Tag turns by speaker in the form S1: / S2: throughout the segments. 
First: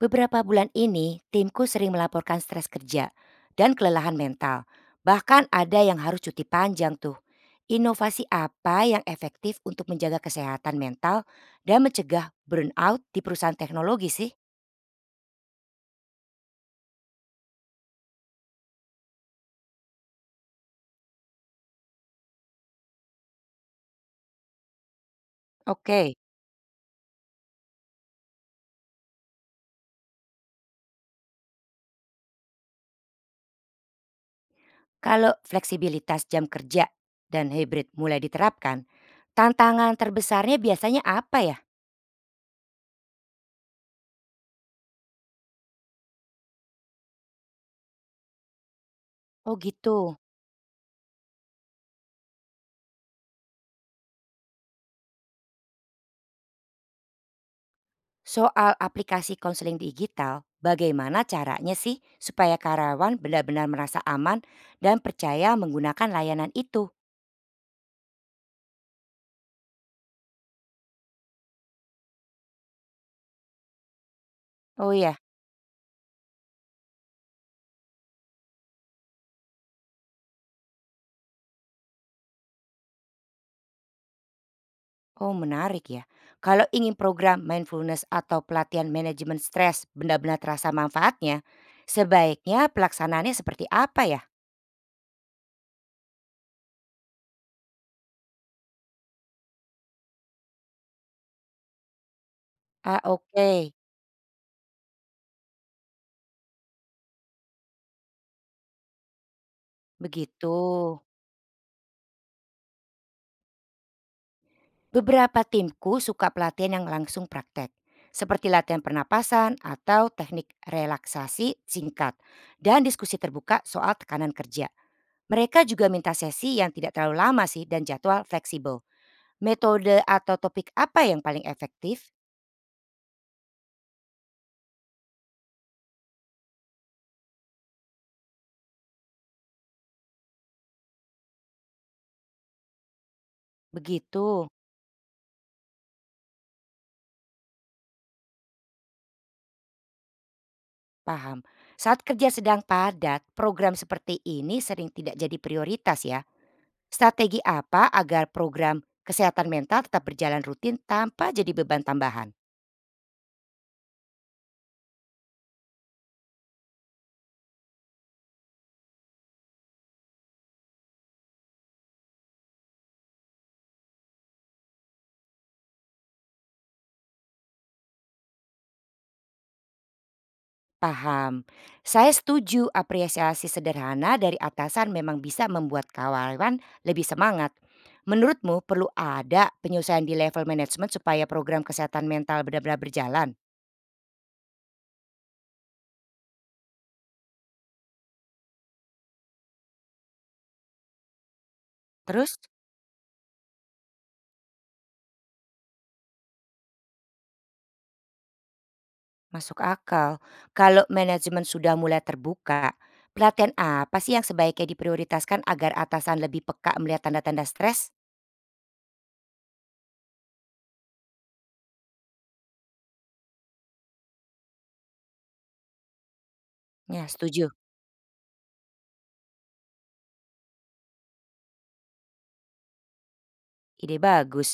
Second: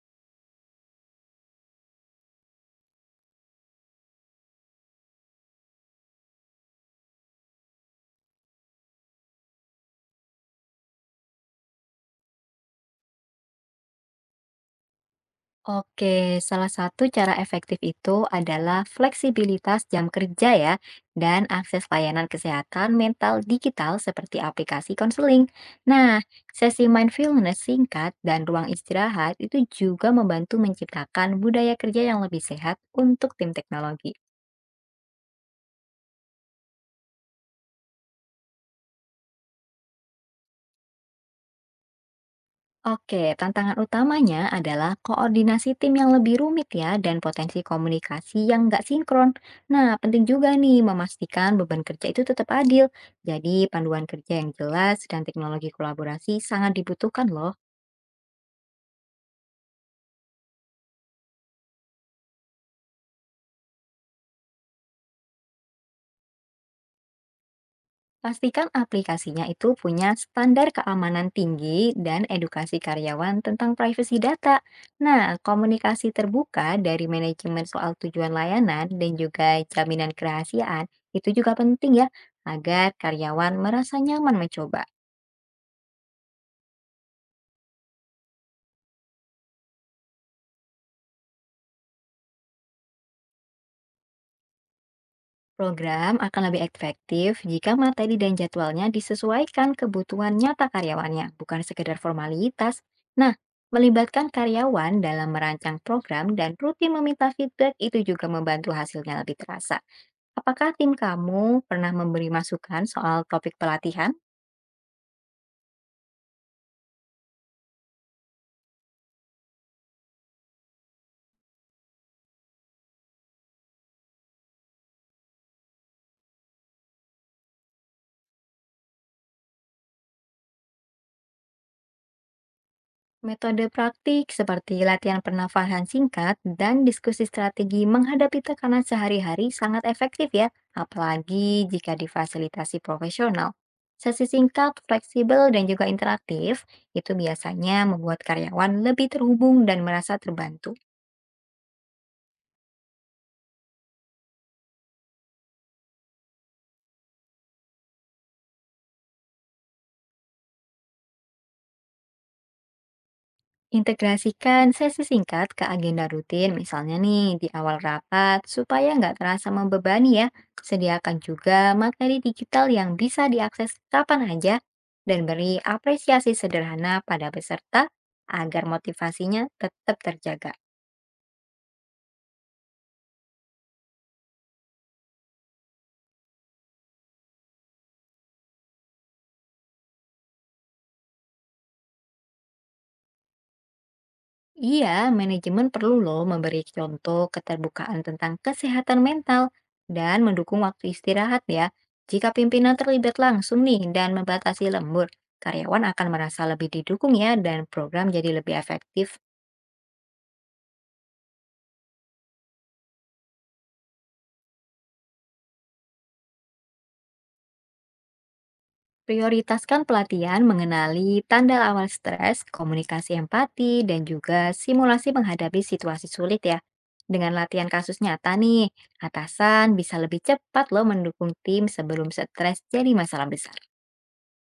S1: Beberapa bulan ini, timku sering melaporkan stres kerja dan kelelahan mental. Bahkan ada yang harus cuti panjang tuh. Inovasi apa yang efektif untuk menjaga kesehatan mental dan mencegah burnout di perusahaan teknologi sih?
S2: Oke, salah satu cara efektif itu adalah fleksibilitas jam kerja ya, dan akses layanan kesehatan mental digital seperti aplikasi konseling.
S1: Oke,
S2: Nah, sesi mindfulness singkat dan ruang istirahat itu juga membantu menciptakan budaya kerja yang lebih sehat untuk tim teknologi.
S1: kalau fleksibilitas jam kerja dan hybrid mulai diterapkan, tantangan terbesarnya biasanya apa ya?
S2: Oke, tantangan utamanya adalah koordinasi tim yang lebih rumit ya dan potensi komunikasi yang nggak sinkron.
S1: Oh
S2: Nah,
S1: gitu.
S2: penting juga nih memastikan beban kerja itu tetap adil. Jadi, panduan kerja yang jelas dan teknologi kolaborasi sangat dibutuhkan loh.
S1: Soal aplikasi konseling digital, bagaimana caranya sih supaya karyawan benar-benar merasa aman dan percaya menggunakan layanan itu?
S2: Pastikan aplikasinya itu punya standar keamanan tinggi dan edukasi karyawan tentang privasi data.
S1: Oh ya,
S2: Nah, komunikasi terbuka dari manajemen soal tujuan layanan dan juga jaminan kerahasiaan itu juga penting ya, agar karyawan merasa nyaman mencoba.
S1: oh menarik ya. Kalau ingin program mindfulness atau pelatihan manajemen stres benar-benar terasa manfaatnya, sebaiknya pelaksanaannya seperti apa ya?
S2: Program akan lebih efektif jika materi dan jadwalnya disesuaikan kebutuhan nyata karyawannya, bukan sekedar formalitas.
S1: Ah
S2: Nah,
S1: oke,
S2: melibatkan karyawan dalam merancang program dan rutin meminta feedback itu juga membantu hasilnya lebih terasa.
S1: begitu.
S2: Apakah tim kamu pernah memberi masukan soal topik pelatihan?
S1: Beberapa timku suka pelatihan yang langsung praktek, seperti latihan pernapasan atau teknik relaksasi singkat, dan diskusi terbuka soal tekanan kerja. Mereka juga minta sesi yang tidak terlalu lama sih dan jadwal fleksibel. Metode atau topik apa yang paling efektif?
S2: Metode praktik seperti latihan pernafasan singkat dan diskusi strategi menghadapi tekanan sehari-hari sangat efektif ya, apalagi jika difasilitasi profesional. Sesi
S1: Begitu,
S2: singkat, fleksibel, dan juga interaktif itu biasanya membuat karyawan lebih terhubung dan merasa terbantu.
S1: paham. Saat kerja sedang padat, program seperti ini sering tidak jadi prioritas ya. Strategi apa agar program kesehatan mental tetap berjalan rutin tanpa jadi beban tambahan?
S2: Integrasikan sesi singkat ke agenda rutin, misalnya nih di awal rapat, supaya nggak terasa membebani ya. Sediakan juga materi digital yang bisa diakses kapan aja, dan beri apresiasi sederhana pada peserta agar motivasinya tetap terjaga.
S1: Paham. Saya setuju apresiasi sederhana dari atasan memang bisa membuat karyawan lebih semangat. Menurutmu perlu ada penyesuaian di level manajemen supaya program kesehatan mental benar-benar berjalan?
S2: Iya, manajemen perlu loh memberi contoh keterbukaan tentang kesehatan mental dan mendukung waktu istirahat ya. Jika
S1: Terus
S2: pimpinan terlibat langsung nih dan membatasi lembur, karyawan akan merasa lebih didukung ya dan program jadi lebih efektif.
S1: masuk akal. Kalau manajemen sudah mulai terbuka, pelatihan apa sih yang sebaiknya diprioritaskan agar atasan lebih peka melihat tanda-tanda stres?
S2: Prioritaskan pelatihan mengenali tanda awal stres, komunikasi empati, dan juga simulasi menghadapi situasi sulit ya.
S1: Ya,
S2: Dengan
S1: setuju.
S2: latihan kasus nyata nih, atasan bisa lebih cepat loh mendukung tim sebelum stres jadi masalah besar.
S1: Ide bagus.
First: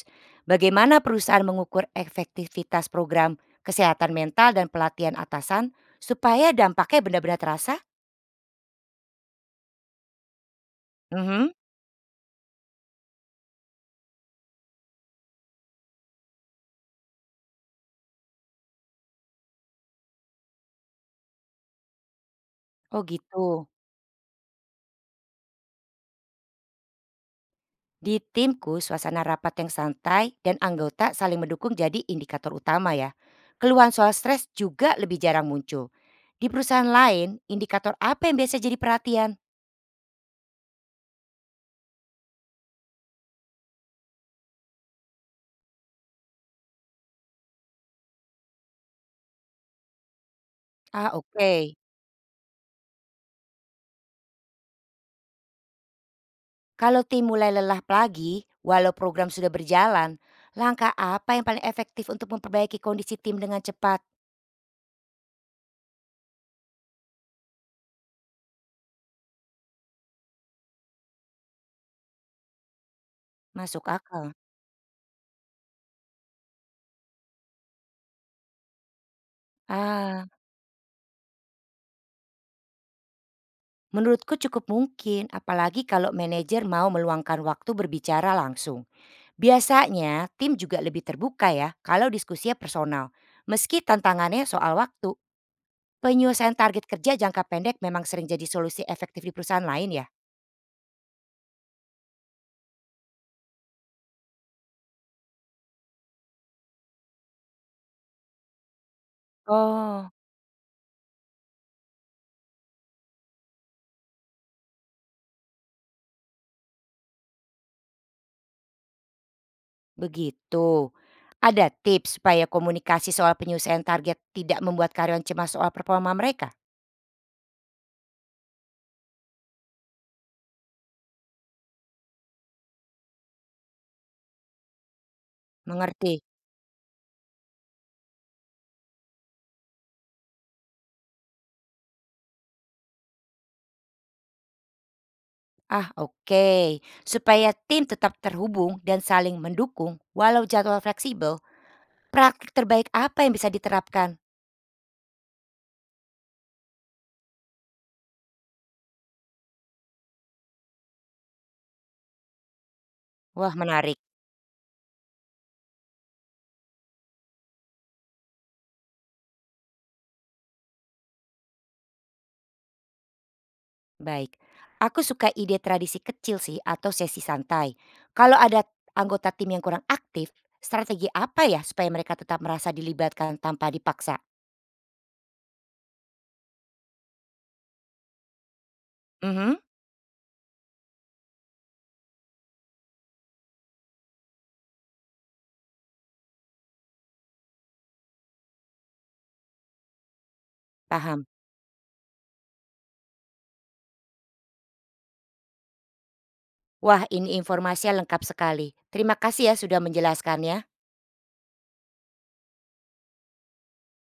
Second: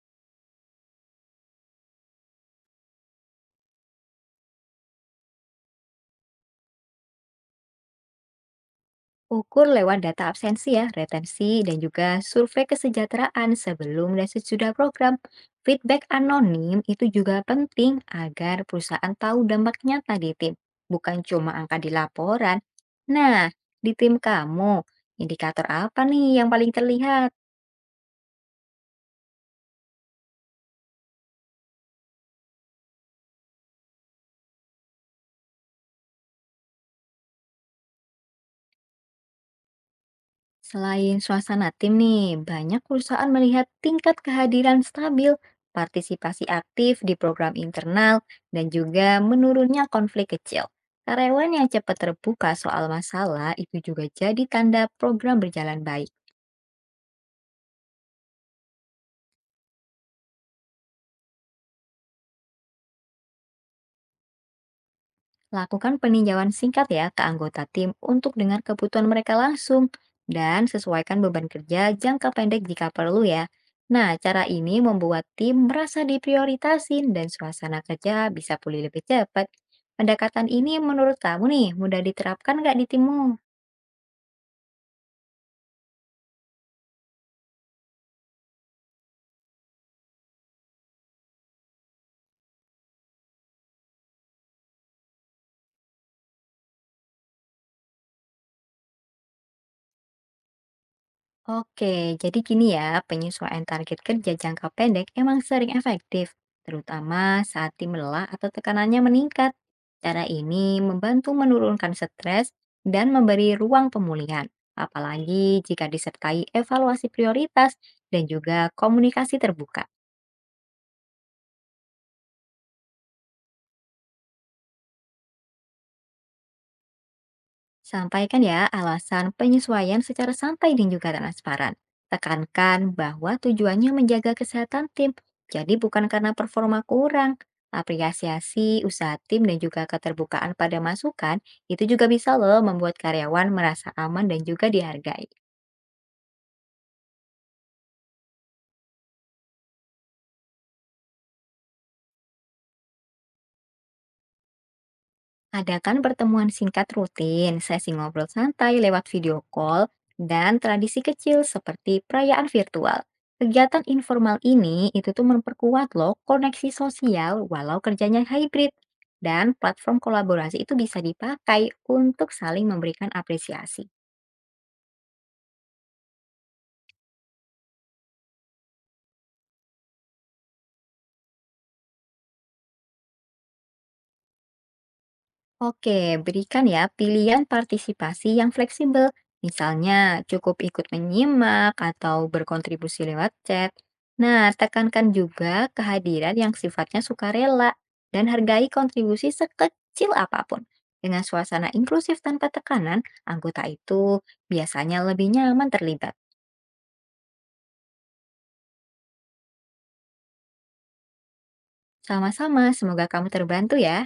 S1: Bagaimana perusahaan mengukur efektivitas program kesehatan mental dan pelatihan atasan supaya dampaknya benar-benar terasa?
S2: Ukur lewat data absensi ya, retensi,
S1: Mhm.
S2: dan juga survei kesejahteraan sebelum dan sesudah program. Feedback anonim itu juga penting agar perusahaan tahu dampak nyata di tim, bukan cuma angka di laporan.
S1: Oh
S2: Nah,
S1: gitu.
S2: di tim kamu, indikator apa nih yang paling terlihat?
S1: Di timku, suasana rapat yang santai dan anggota saling mendukung jadi indikator utama ya. Keluhan soal stres juga lebih jarang muncul. Di perusahaan lain, indikator apa yang biasa jadi perhatian?
S2: Selain suasana tim nih, banyak perusahaan melihat tingkat kehadiran stabil, partisipasi aktif di program internal, dan juga menurunnya konflik kecil.
S1: Ah
S2: Karyawan yang
S1: oke.
S2: cepat terbuka soal masalah itu juga jadi tanda program berjalan baik.
S1: Kalau tim mulai lelah lagi, walau program sudah berjalan, langkah apa yang paling efektif untuk memperbaiki kondisi tim dengan cepat?
S2: Lakukan peninjauan singkat ya ke anggota tim untuk dengar kebutuhan mereka langsung dan sesuaikan beban kerja jangka pendek jika perlu ya.
S1: Masuk
S2: Nah,
S1: akal.
S2: cara ini membuat tim merasa diprioritasin dan suasana kerja bisa pulih lebih cepat.
S1: Ah,
S2: Pendekatan ini menurut kamu nih mudah diterapkan nggak di timmu?
S1: menurutku cukup mungkin, apalagi kalau manajer mau meluangkan waktu berbicara langsung. Biasanya tim juga lebih terbuka ya kalau diskusinya personal. Meski tantangannya soal waktu, penyelesaian target kerja jangka pendek memang sering jadi solusi efektif di perusahaan lain ya.
S2: Oke, jadi gini ya, penyesuaian target kerja jangka pendek emang sering efektif, terutama saat tim lelah atau tekanannya meningkat.
S1: Oh,
S2: Cara ini membantu menurunkan stres dan memberi ruang pemulihan, apalagi jika disertai evaluasi prioritas dan juga komunikasi terbuka.
S1: begitu. Ada tips supaya komunikasi soal penyelesaian target tidak membuat karyawan cemas soal performa mereka?
S2: Sampaikan ya alasan penyesuaian secara santai dan juga transparan. Tekankan bahwa tujuannya menjaga kesehatan tim, jadi bukan
S1: Mengerti?
S2: karena performa kurang. Apresiasi usaha tim dan juga keterbukaan pada masukan itu juga bisa loh membuat karyawan merasa aman dan juga dihargai.
S1: Ah, oke. Supaya tim tetap terhubung dan saling mendukung walau jadwal fleksibel, praktik terbaik apa yang bisa diterapkan?
S2: Adakan pertemuan singkat rutin, sesi ngobrol santai lewat video call, dan tradisi kecil seperti perayaan virtual.
S1: Wah,
S2: Kegiatan
S1: menarik.
S2: informal ini itu tuh memperkuat loh koneksi sosial walau kerjanya hybrid. Dan platform kolaborasi itu bisa dipakai untuk saling memberikan apresiasi.
S1: Baik. Aku suka ide tradisi kecil sih atau sesi santai. Kalau ada anggota tim yang kurang aktif, strategi apa ya supaya mereka tetap merasa dilibatkan tanpa dipaksa?
S2: Oke, berikan ya pilihan partisipasi yang fleksibel.
S1: Mhm,
S2: Misalnya, cukup ikut menyimak atau berkontribusi lewat chat. Nah, tekankan juga kehadiran yang sifatnya sukarela dan hargai kontribusi sekecil apapun. Dengan
S1: paham.
S2: suasana inklusif tanpa tekanan, anggota itu biasanya lebih nyaman terlibat.
S1: Wah, ini informasinya lengkap sekali. Terima kasih ya sudah menjelaskannya.
S2: Sama-sama, semoga kamu terbantu ya.